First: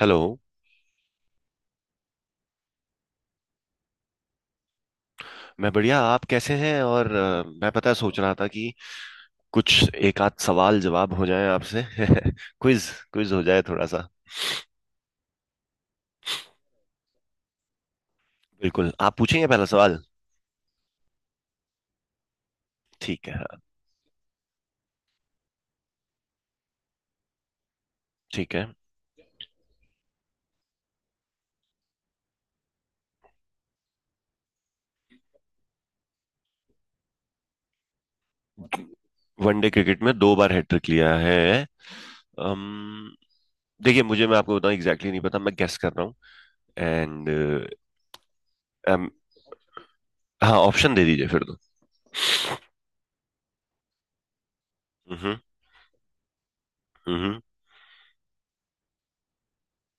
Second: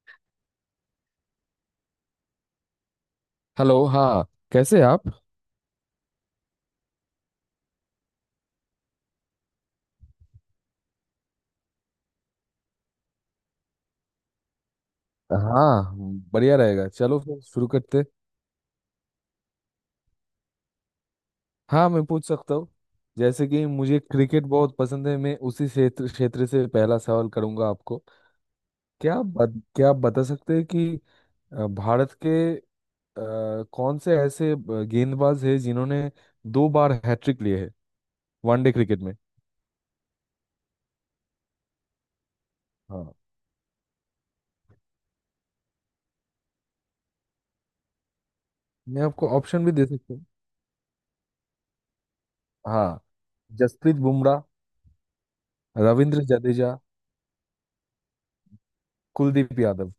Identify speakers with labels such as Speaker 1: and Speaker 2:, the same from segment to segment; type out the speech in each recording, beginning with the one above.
Speaker 1: Hello.
Speaker 2: Hello. हाँ। कैसे आप।
Speaker 1: मैं बढ़िया। आप कैसे हैं? और मैं पता है सोच रहा था कि कुछ एक आध सवाल जवाब हो जाए आपसे। क्विज क्विज हो जाए थोड़ा सा।
Speaker 2: हाँ, बढ़िया रहेगा। चलो फिर शुरू करते।
Speaker 1: बिल्कुल। आप पूछेंगे पहला सवाल।
Speaker 2: हाँ, मैं पूछ सकता हूँ।
Speaker 1: ठीक है
Speaker 2: जैसे
Speaker 1: हाँ,
Speaker 2: कि मुझे क्रिकेट बहुत पसंद है, मैं उसी क्षेत्र क्षेत्र से पहला सवाल करूंगा आपको।
Speaker 1: ठीक है।
Speaker 2: क्या आप बता सकते हैं कि भारत के कौन से ऐसे गेंदबाज हैं जिन्होंने दो बार हैट्रिक लिए है वनडे क्रिकेट में।
Speaker 1: वनडे क्रिकेट में दो बार हैट्रिक लिया है।
Speaker 2: हाँ,
Speaker 1: अम, देखिए मुझे मैं आपको बताऊं एग्जैक्टली नहीं पता, मैं गेस कर रहा हूँ। एंड।
Speaker 2: मैं आपको ऑप्शन भी दे सकता हूँ।
Speaker 1: हाँ ऑप्शन दे दीजिए फिर तो।
Speaker 2: हाँ। जसप्रीत बुमराह,
Speaker 1: हम्म।
Speaker 2: रविंद्र जडेजा,
Speaker 1: हम्म।
Speaker 2: Kuldeep Yadav.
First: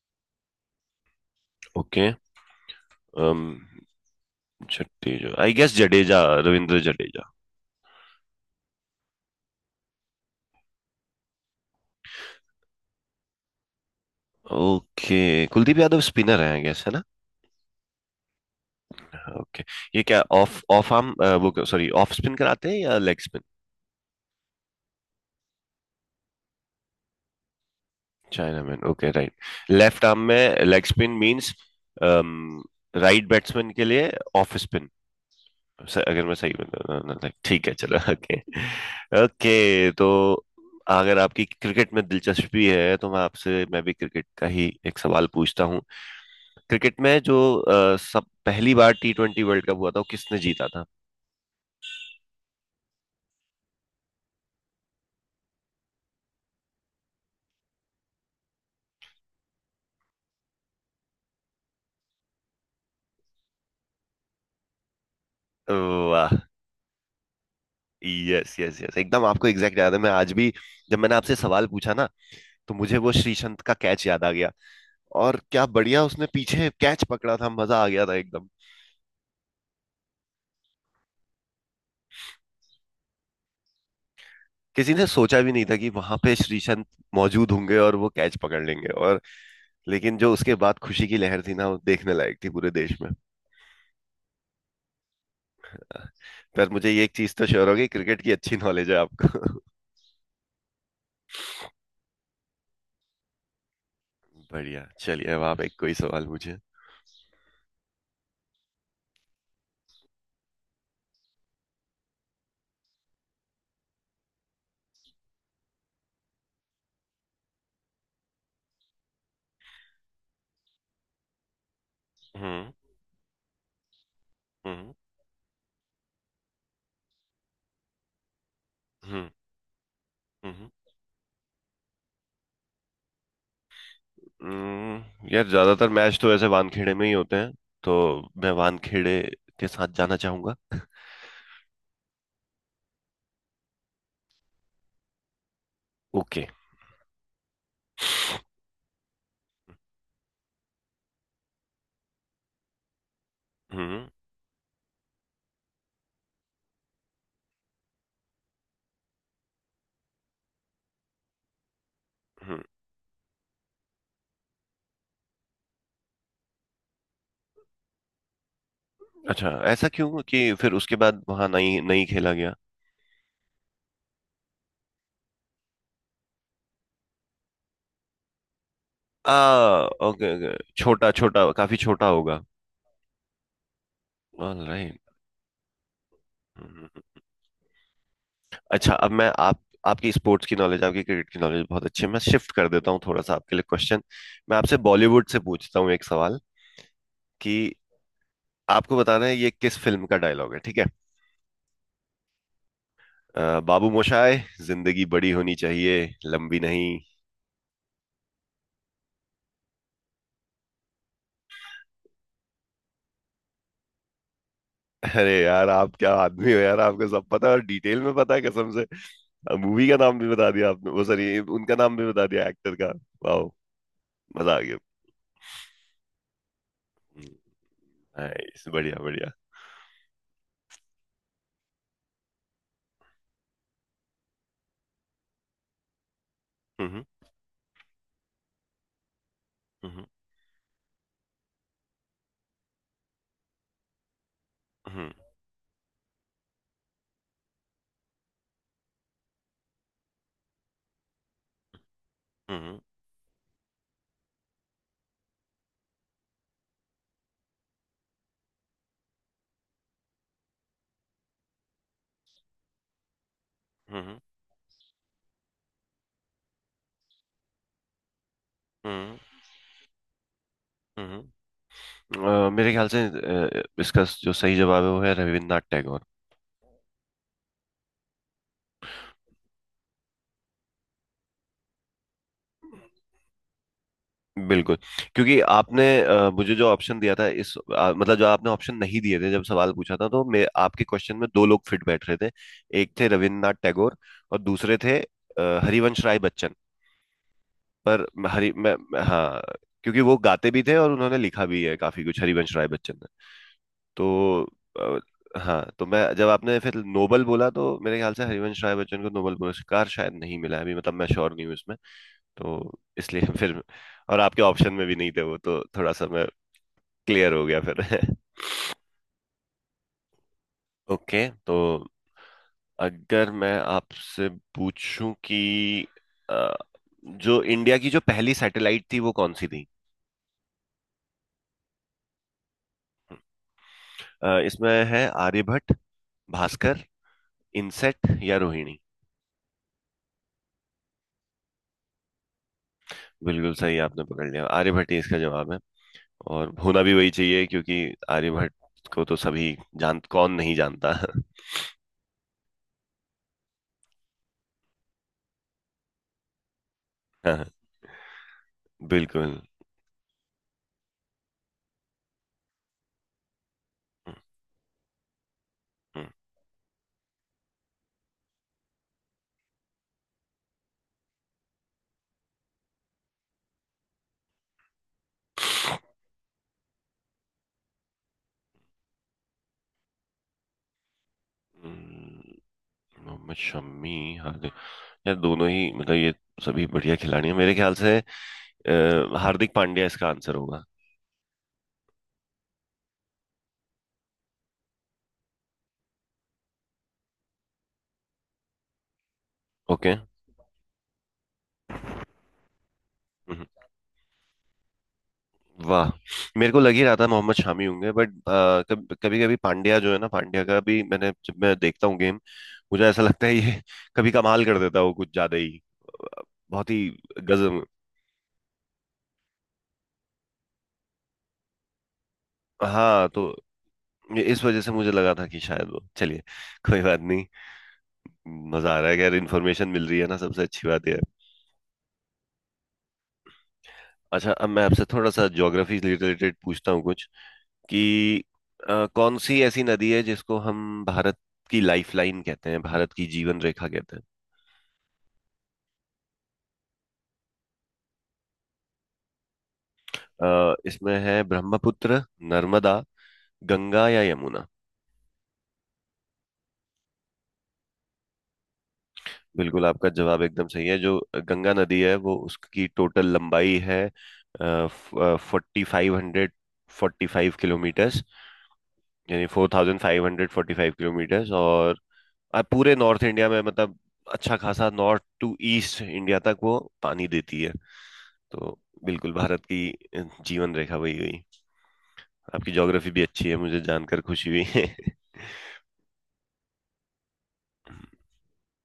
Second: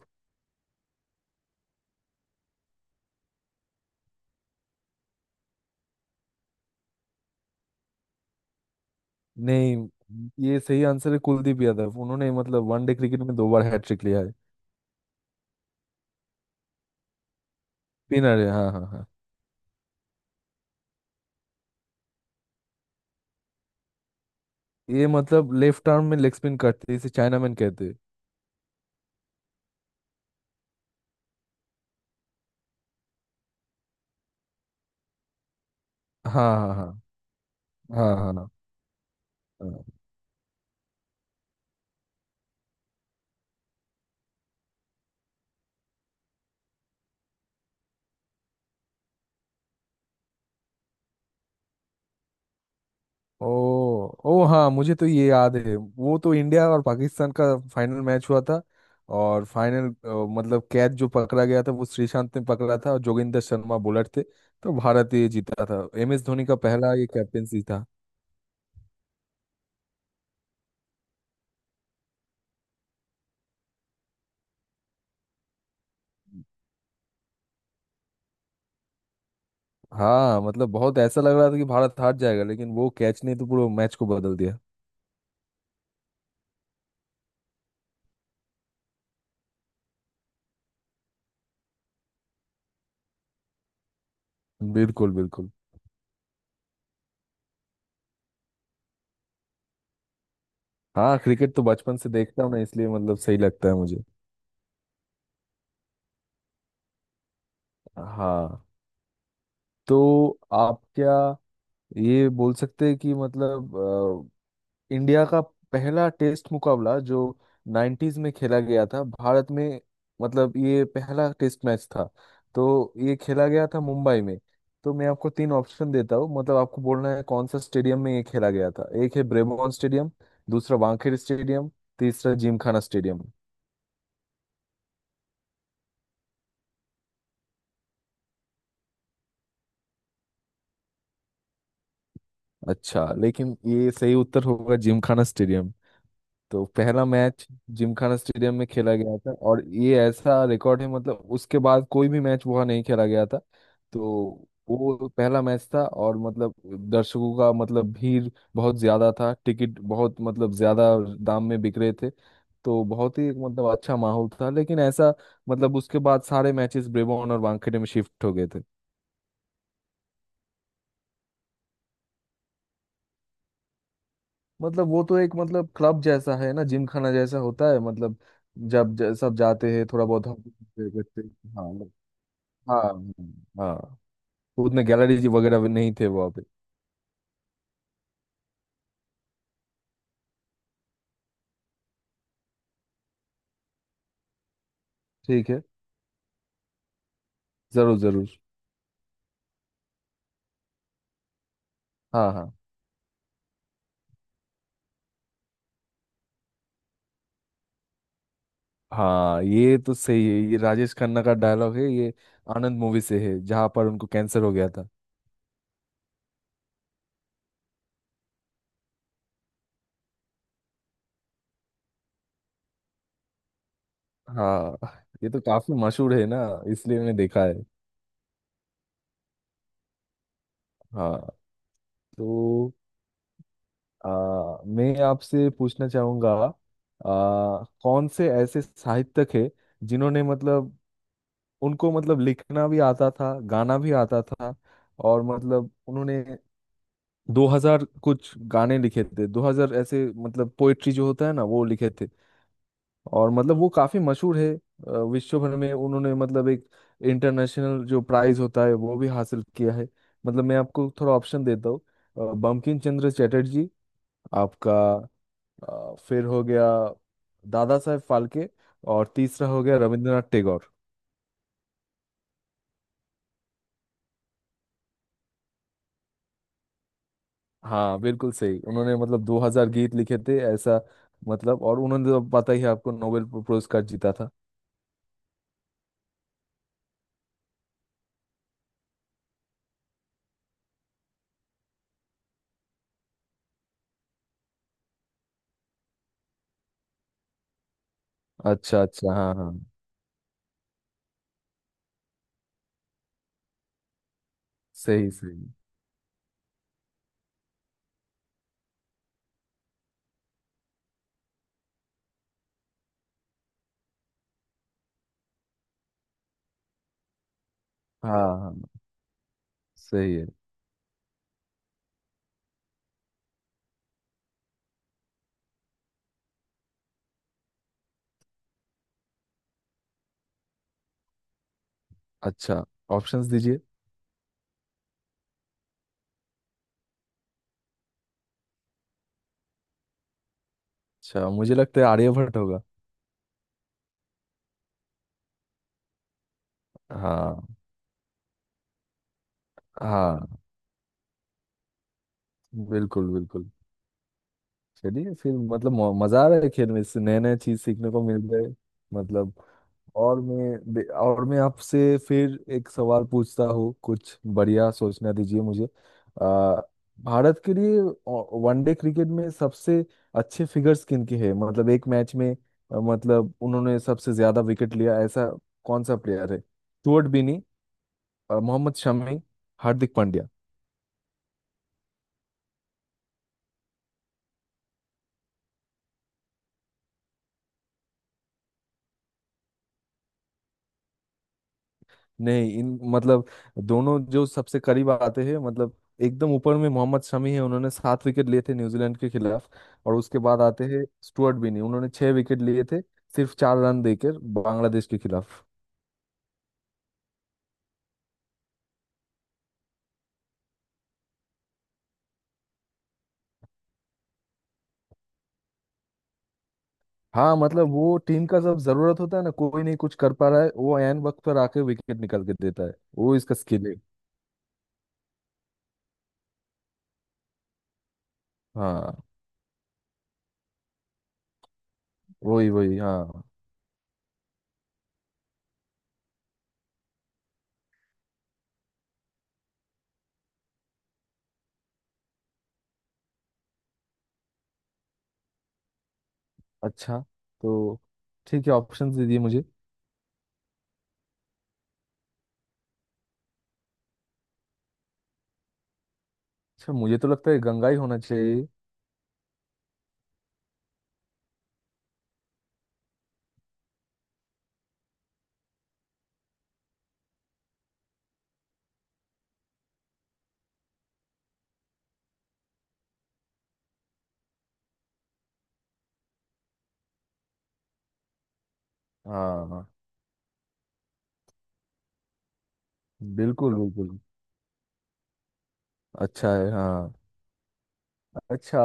Speaker 1: Okay. Jadeja I guess. Jadeja. Ravindra Jadeja.
Speaker 2: नहीं, ये सही आंसर है कुलदीप यादव। उन्होंने मतलब वनडे क्रिकेट में दो बार हैट्रिक लिया है।
Speaker 1: ओके। कुलदीप यादव स्पिनर है आई गेस, है ना?
Speaker 2: स्पिनर है, हाँ हाँ हाँ।
Speaker 1: ओके। ये क्या ऑफ ऑफ आर्म, वो सॉरी, ऑफ स्पिन कराते हैं या लेग स्पिन?
Speaker 2: ये मतलब लेफ्ट आर्म में लेग स्पिन करते हैं, इसे चाइनामैन कहते हैं।
Speaker 1: China man okay right. Left arm में leg spin means right batsman के लिए ऑफ स्पिन, अगर मैं
Speaker 2: हाँ
Speaker 1: सही
Speaker 2: हाँ हाँ।
Speaker 1: बता। ठीक है चलो।
Speaker 2: हाँ हाँ
Speaker 1: ओके।
Speaker 2: हाँ हाँ।
Speaker 1: ओके तो। अगर आपकी क्रिकेट में दिलचस्पी है तो मैं भी क्रिकेट का ही एक सवाल पूछता हूँ। क्रिकेट में जो सब पहली बार T20 वर्ल्ड कप हुआ था वो किसने जीता था?
Speaker 2: ओ। ओ हाँ, मुझे तो ये याद है। वो तो इंडिया और पाकिस्तान का फाइनल मैच हुआ था। और फाइनल मतलब कैच जो पकड़ा गया था वो श्रीशांत ने पकड़ा था, और जोगिंदर शर्मा बॉलर थे। तो भारत ये जीता था, एम एस
Speaker 1: वाह!
Speaker 2: धोनी का पहला ये कैप्टेंसी था।
Speaker 1: यस यस यस, एकदम आपको एग्जैक्ट याद है। मैं आज भी, जब मैंने आपसे सवाल पूछा ना, तो मुझे वो श्रीसंत का कैच याद आ गया। और क्या बढ़िया उसने पीछे कैच पकड़ा था, मजा आ गया था एकदम।
Speaker 2: हाँ, मतलब बहुत ऐसा लग रहा था कि भारत हार जाएगा, लेकिन वो कैच ने तो पूरा मैच को बदल दिया।
Speaker 1: किसी ने सोचा भी नहीं था कि वहां पे श्रीसंत मौजूद होंगे और वो कैच पकड़ लेंगे। और लेकिन जो उसके बाद खुशी की लहर थी ना, वो देखने लायक थी पूरे देश में।
Speaker 2: बिल्कुल बिल्कुल।
Speaker 1: पर मुझे ये एक चीज तो श्योर हो गई, क्रिकेट की अच्छी नॉलेज है आपको।
Speaker 2: हाँ, क्रिकेट तो बचपन से देखता हूँ ना, इसलिए मतलब सही लगता है मुझे।
Speaker 1: बढ़िया, चलिए अब आप एक कोई सवाल पूछे।
Speaker 2: हाँ। तो आप क्या ये बोल सकते हैं कि मतलब इंडिया का पहला टेस्ट मुकाबला जो 90s में खेला गया था भारत में, मतलब ये पहला टेस्ट मैच था, तो
Speaker 1: हम्म।
Speaker 2: ये खेला गया था मुंबई में।
Speaker 1: हम्म।
Speaker 2: तो मैं आपको तीन ऑप्शन देता हूँ, मतलब आपको बोलना है कौन सा स्टेडियम में ये खेला गया था। एक है
Speaker 1: हम्म।
Speaker 2: ब्रेबोन स्टेडियम,
Speaker 1: हम्म।
Speaker 2: दूसरा वानखेड़े स्टेडियम, तीसरा जिमखाना स्टेडियम।
Speaker 1: यार ज्यादातर मैच तो ऐसे वानखेड़े में ही होते हैं, तो मैं वानखेड़े के साथ जाना चाहूंगा।
Speaker 2: अच्छा, लेकिन ये सही उत्तर होगा जिमखाना स्टेडियम।
Speaker 1: ओके।
Speaker 2: तो पहला मैच जिमखाना स्टेडियम में खेला गया था, और ये ऐसा रिकॉर्ड है मतलब उसके बाद कोई भी मैच वहाँ नहीं खेला गया था। तो
Speaker 1: हम्म।
Speaker 2: वो पहला मैच था, और मतलब दर्शकों का मतलब भीड़ बहुत ज्यादा था, टिकट बहुत मतलब ज्यादा दाम में बिक रहे थे।
Speaker 1: हम्म।
Speaker 2: तो बहुत ही एक मतलब अच्छा माहौल था, लेकिन ऐसा मतलब उसके बाद सारे मैचेस ब्रेबॉर्न और वानखेड़े में शिफ्ट हो गए थे।
Speaker 1: अच्छा ऐसा क्यों कि फिर उसके बाद वहां नहीं नहीं खेला गया?
Speaker 2: मतलब वो तो एक मतलब क्लब जैसा है ना, जिम खाना जैसा होता है, मतलब जब
Speaker 1: आ,
Speaker 2: सब जाते हैं थोड़ा बहुत
Speaker 1: ओके
Speaker 2: हम
Speaker 1: ओके। छोटा
Speaker 2: करते हैं।
Speaker 1: छोटा,
Speaker 2: हाँ
Speaker 1: काफी छोटा होगा।
Speaker 2: हाँ हाँ। हाँ। उतने
Speaker 1: ऑलराइट।
Speaker 2: गैलरीज वगैरह भी नहीं थे वहाँ पे।
Speaker 1: अच्छा अब मैं आप आपकी स्पोर्ट्स की नॉलेज, आपकी क्रिकेट की नॉलेज बहुत अच्छी है। मैं शिफ्ट कर देता हूँ थोड़ा सा आपके लिए क्वेश्चन। मैं आपसे बॉलीवुड से
Speaker 2: ठीक है,
Speaker 1: पूछता हूँ एक सवाल, कि
Speaker 2: जरूर जरूर।
Speaker 1: आपको बताना है ये किस फिल्म का डायलॉग है, ठीक है?
Speaker 2: हाँ हाँ।
Speaker 1: बाबू मोशाय, जिंदगी बड़ी होनी चाहिए, लंबी नहीं।
Speaker 2: हाँ, ये तो सही है, ये राजेश खन्ना का डायलॉग है ये। आनंद मूवी से है जहाँ पर उनको कैंसर हो गया था।
Speaker 1: अरे यार, आप क्या आदमी हो यार, आपको सब पता है और डिटेल में पता है कसम से। मूवी का नाम भी बता दिया आपने, वो सॉरी, उनका नाम भी बता दिया एक्टर का। वाह, मजा आ गया।
Speaker 2: हाँ, ये तो काफी मशहूर है ना, इसलिए मैंने देखा है।
Speaker 1: नाइस, बढ़िया बढ़िया।
Speaker 2: हाँ। तो मैं आपसे पूछना चाहूंगा
Speaker 1: हम्म।
Speaker 2: कौन से ऐसे साहित्यक है
Speaker 1: हम्म।
Speaker 2: जिन्होंने मतलब उनको मतलब लिखना भी आता था, गाना भी आता था,
Speaker 1: हम्म।
Speaker 2: और मतलब उन्होंने 2000 कुछ गाने लिखे थे, 2000 ऐसे मतलब पोएट्री जो होता है ना वो लिखे थे।
Speaker 1: हम्म।
Speaker 2: और मतलब वो काफी मशहूर है विश्व भर में। उन्होंने मतलब एक इंटरनेशनल जो प्राइज होता है वो भी हासिल किया है। मतलब मैं आपको थोड़ा ऑप्शन देता हूँ। बंकिम चंद्र चटर्जी,
Speaker 1: हम्म। हम्म।
Speaker 2: आपका फिर हो गया दादा साहेब फाल्के,
Speaker 1: हम्म।
Speaker 2: और
Speaker 1: हम्म।
Speaker 2: तीसरा हो गया रविंद्रनाथ टैगोर।
Speaker 1: हम्म। हम्म। मेरे ख्याल से इसका जो सही जवाब है वो है रविन्द्रनाथ टैगोर।
Speaker 2: हाँ, बिल्कुल सही। उन्होंने मतलब 2000 गीत लिखे थे ऐसा मतलब। और उन्होंने तो पता ही है आपको, नोबेल पुरस्कार जीता था।
Speaker 1: बिल्कुल। क्योंकि आपने मुझे जो ऑप्शन दिया था, इस मतलब जो आपने ऑप्शन नहीं दिए थे जब सवाल पूछा था, तो मैं आपके क्वेश्चन में दो लोग फिट बैठ रहे थे। एक थे रविन्द्रनाथ टैगोर, और दूसरे थे हरिवंश राय बच्चन। पर हरि,
Speaker 2: अच्छा अच्छा। हाँ
Speaker 1: हाँ।
Speaker 2: हाँ।
Speaker 1: क्योंकि वो गाते भी थे और उन्होंने लिखा भी है काफी कुछ, हरिवंश राय बच्चन। तो अ,
Speaker 2: सही सही।
Speaker 1: हाँ, तो मैं, जब आपने फिर नोबल बोला तो मेरे ख्याल से हरिवंश राय बच्चन को नोबल पुरस्कार शायद नहीं मिला है अभी, मतलब मैं श्योर नहीं हूँ इसमें। तो इसलिए फिर, और आपके ऑप्शन में भी नहीं थे वो, तो थोड़ा सा मैं क्लियर हो गया फिर।
Speaker 2: हाँ हाँ। सही है।
Speaker 1: ओके तो, अगर मैं आपसे पूछूं कि अ, जो इंडिया की जो पहली सैटेलाइट थी वो कौन सी थी?
Speaker 2: अच्छा, ऑप्शंस दीजिए।
Speaker 1: इसमें है आर्यभट्ट, भास्कर, इनसेट या रोहिणी।
Speaker 2: अच्छा, मुझे लगता है आर्यभट्ट होगा।
Speaker 1: बिल्कुल सही, आपने पकड़ लिया, आर्यभट्ट ही इसका जवाब है। और होना भी वही चाहिए,
Speaker 2: हाँ।
Speaker 1: क्योंकि आर्यभट्ट को तो सभी जान, कौन
Speaker 2: हाँ,
Speaker 1: नहीं जानता।
Speaker 2: बिल्कुल बिल्कुल। चलिए फिर मतलब मजा आ रहा है खेल में, इससे नए नए
Speaker 1: हाँ,
Speaker 2: चीज सीखने को मिल रहे। मतलब
Speaker 1: बिल्कुल।
Speaker 2: और मैं आपसे फिर एक सवाल पूछता हूँ, कुछ बढ़िया सोचना दीजिए मुझे।
Speaker 1: हम्म।
Speaker 2: आ, भारत के लिए वनडे क्रिकेट में सबसे अच्छे फिगर्स किन के हैं, मतलब एक मैच में मतलब उन्होंने सबसे ज्यादा विकेट लिया ऐसा कौन सा प्लेयर है। स्टुअर्ट बिनी, मोहम्मद शमी, हार्दिक पांड्या।
Speaker 1: हम्म। मोहम्मद शमी, हार्दिक, यार दोनों ही मतलब ये सभी बढ़िया खिलाड़ी हैं मेरे ख्याल से। हार्दिक पांड्या इसका आंसर होगा।
Speaker 2: नहीं, इन मतलब दोनों जो सबसे करीब आते हैं मतलब एकदम ऊपर में मोहम्मद शमी है, उन्होंने सात विकेट लिए थे न्यूजीलैंड के खिलाफ।
Speaker 1: ओके।
Speaker 2: और उसके बाद आते हैं स्टुअर्ट बिनी, उन्होंने छह विकेट लिए थे सिर्फ
Speaker 1: हम्म।
Speaker 2: चार रन देकर बांग्लादेश के खिलाफ।
Speaker 1: वाह, मेरे को लग ही रहा था मोहम्मद शमी होंगे, बट कभी कभी पांड्या जो है ना, पांड्या का भी मैंने जब मैं देखता हूँ गेम, मुझे ऐसा लगता है ये कभी कमाल कर देता है, वो कुछ ज्यादा ही अ, बहुत ही
Speaker 2: हाँ,
Speaker 1: गजब।
Speaker 2: मतलब वो टीम का जब जरूरत होता है ना, कोई नहीं कुछ कर पा रहा है, वो एन वक्त पर आके विकेट निकाल के देता है,
Speaker 1: हाँ,
Speaker 2: वो
Speaker 1: तो
Speaker 2: इसका स्किल है।
Speaker 1: ये इस वजह से मुझे लगा था कि शायद वो, चलिए कोई बात नहीं। मजा आ रहा
Speaker 2: हाँ,
Speaker 1: है कि यार इन्फॉर्मेशन मिल रही है ना, सबसे अच्छी बात ये है।
Speaker 2: वही वही हाँ।
Speaker 1: अच्छा अब मैं आपसे थोड़ा सा ज्योग्राफी रिलेटेड पूछता हूँ कुछ, कि कौन सी ऐसी नदी है जिसको हम भारत की लाइफ लाइन कहते हैं, भारत की जीवन रेखा कहते हैं?
Speaker 2: अच्छा, तो ठीक है, ऑप्शन दीजिए मुझे।
Speaker 1: इसमें है ब्रह्मपुत्र, नर्मदा, गंगा या यमुना।
Speaker 2: अच्छा, मुझे तो लगता है गंगा ही होना चाहिए।
Speaker 1: बिल्कुल, आपका जवाब एकदम सही है। जो गंगा नदी है वो, उसकी टोटल लंबाई है 4545 किलोमीटर्स, यानी 4545 किलोमीटर्स। और पूरे नॉर्थ इंडिया में मतलब, अच्छा खासा नॉर्थ टू ईस्ट इंडिया तक वो पानी देती है। तो बिल्कुल भारत
Speaker 2: हाँ हाँ।
Speaker 1: की जीवन रेखा वही गई। आपकी ज्योग्राफी भी अच्छी है,
Speaker 2: बिल्कुल
Speaker 1: मुझे
Speaker 2: बिल्कुल।
Speaker 1: जानकर खुशी हुई।
Speaker 2: अच्छा है, हाँ। अच्छा,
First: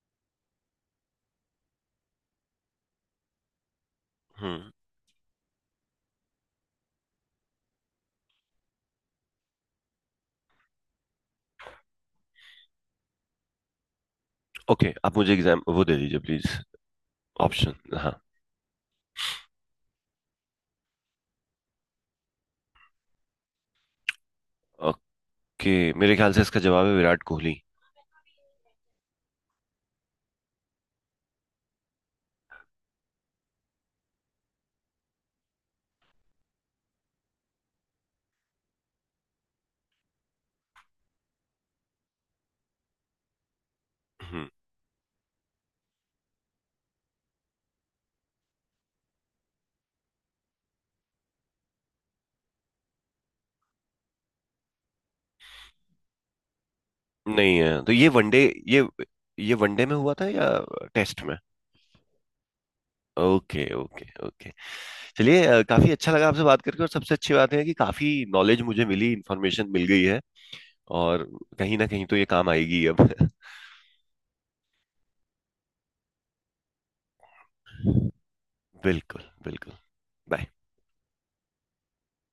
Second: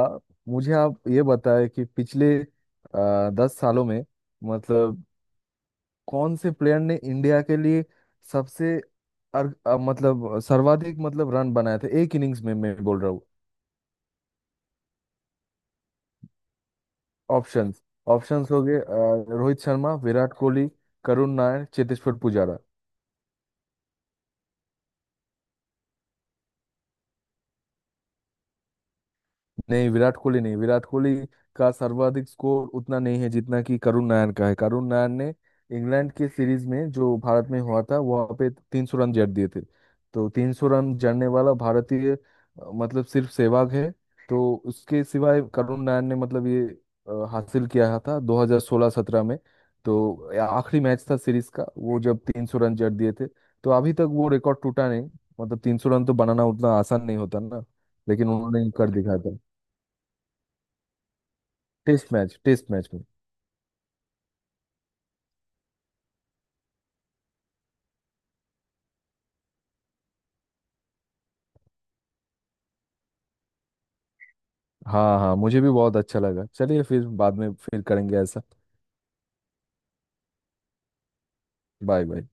Speaker 2: मुझे आप ये बताएं कि पिछले 10 सालों में
Speaker 1: हम्म।
Speaker 2: मतलब कौन से प्लेयर ने इंडिया के लिए सबसे मतलब सर्वाधिक मतलब रन बनाए थे एक इनिंग्स में मैं बोल रहा हूँ।
Speaker 1: ओके, आप मुझे एग्जाम वो दे दीजिए प्लीज। ऑप्शन
Speaker 2: ऑप्शंस
Speaker 1: हाँ।
Speaker 2: ऑप्शंस हो गए। रोहित शर्मा, विराट कोहली, करुण नायर, चेतेश्वर पुजारा।
Speaker 1: ओके मेरे ख्याल से इसका जवाब है विराट कोहली।
Speaker 2: नहीं, विराट कोहली नहीं। विराट कोहली का सर्वाधिक स्कोर उतना नहीं है जितना कि करुण नायर का है। करुण नायर ने इंग्लैंड के सीरीज में जो भारत में हुआ था वहां पे 300 रन जड़ दिए थे। तो 300 रन जड़ने वाला भारतीय मतलब सिर्फ सहवाग है।
Speaker 1: हम्म।
Speaker 2: तो उसके सिवाय करुण नायर ने मतलब ये हासिल किया था 2016-17 में। तो आखिरी मैच था सीरीज का वो जब 300 रन जड़ दिए थे। तो अभी तक वो रिकॉर्ड टूटा नहीं। मतलब 300 रन तो बनाना उतना आसान नहीं होता
Speaker 1: नहीं
Speaker 2: ना,
Speaker 1: है तो ये
Speaker 2: लेकिन
Speaker 1: वनडे,
Speaker 2: उन्होंने
Speaker 1: ये
Speaker 2: कर दिखाया था।
Speaker 1: ये वनडे में हुआ था या टेस्ट में?
Speaker 2: टेस्ट मैच, टेस्ट मैच में।
Speaker 1: Okay okay okay. चलिए, काफी अच्छा लगा आपसे बात करके। और सबसे अच्छी बात है कि काफी नॉलेज मुझे मिली, इंफॉर्मेशन मिल गई है। और कहीं ना कहीं तो ये काम आएगी अब।
Speaker 2: हाँ हाँ, मुझे भी बहुत अच्छा लगा। चलिए फिर, बाद में फिर करेंगे ऐसा।
Speaker 1: बिल्कुल बिल्कुल। बाय।
Speaker 2: Bye bye.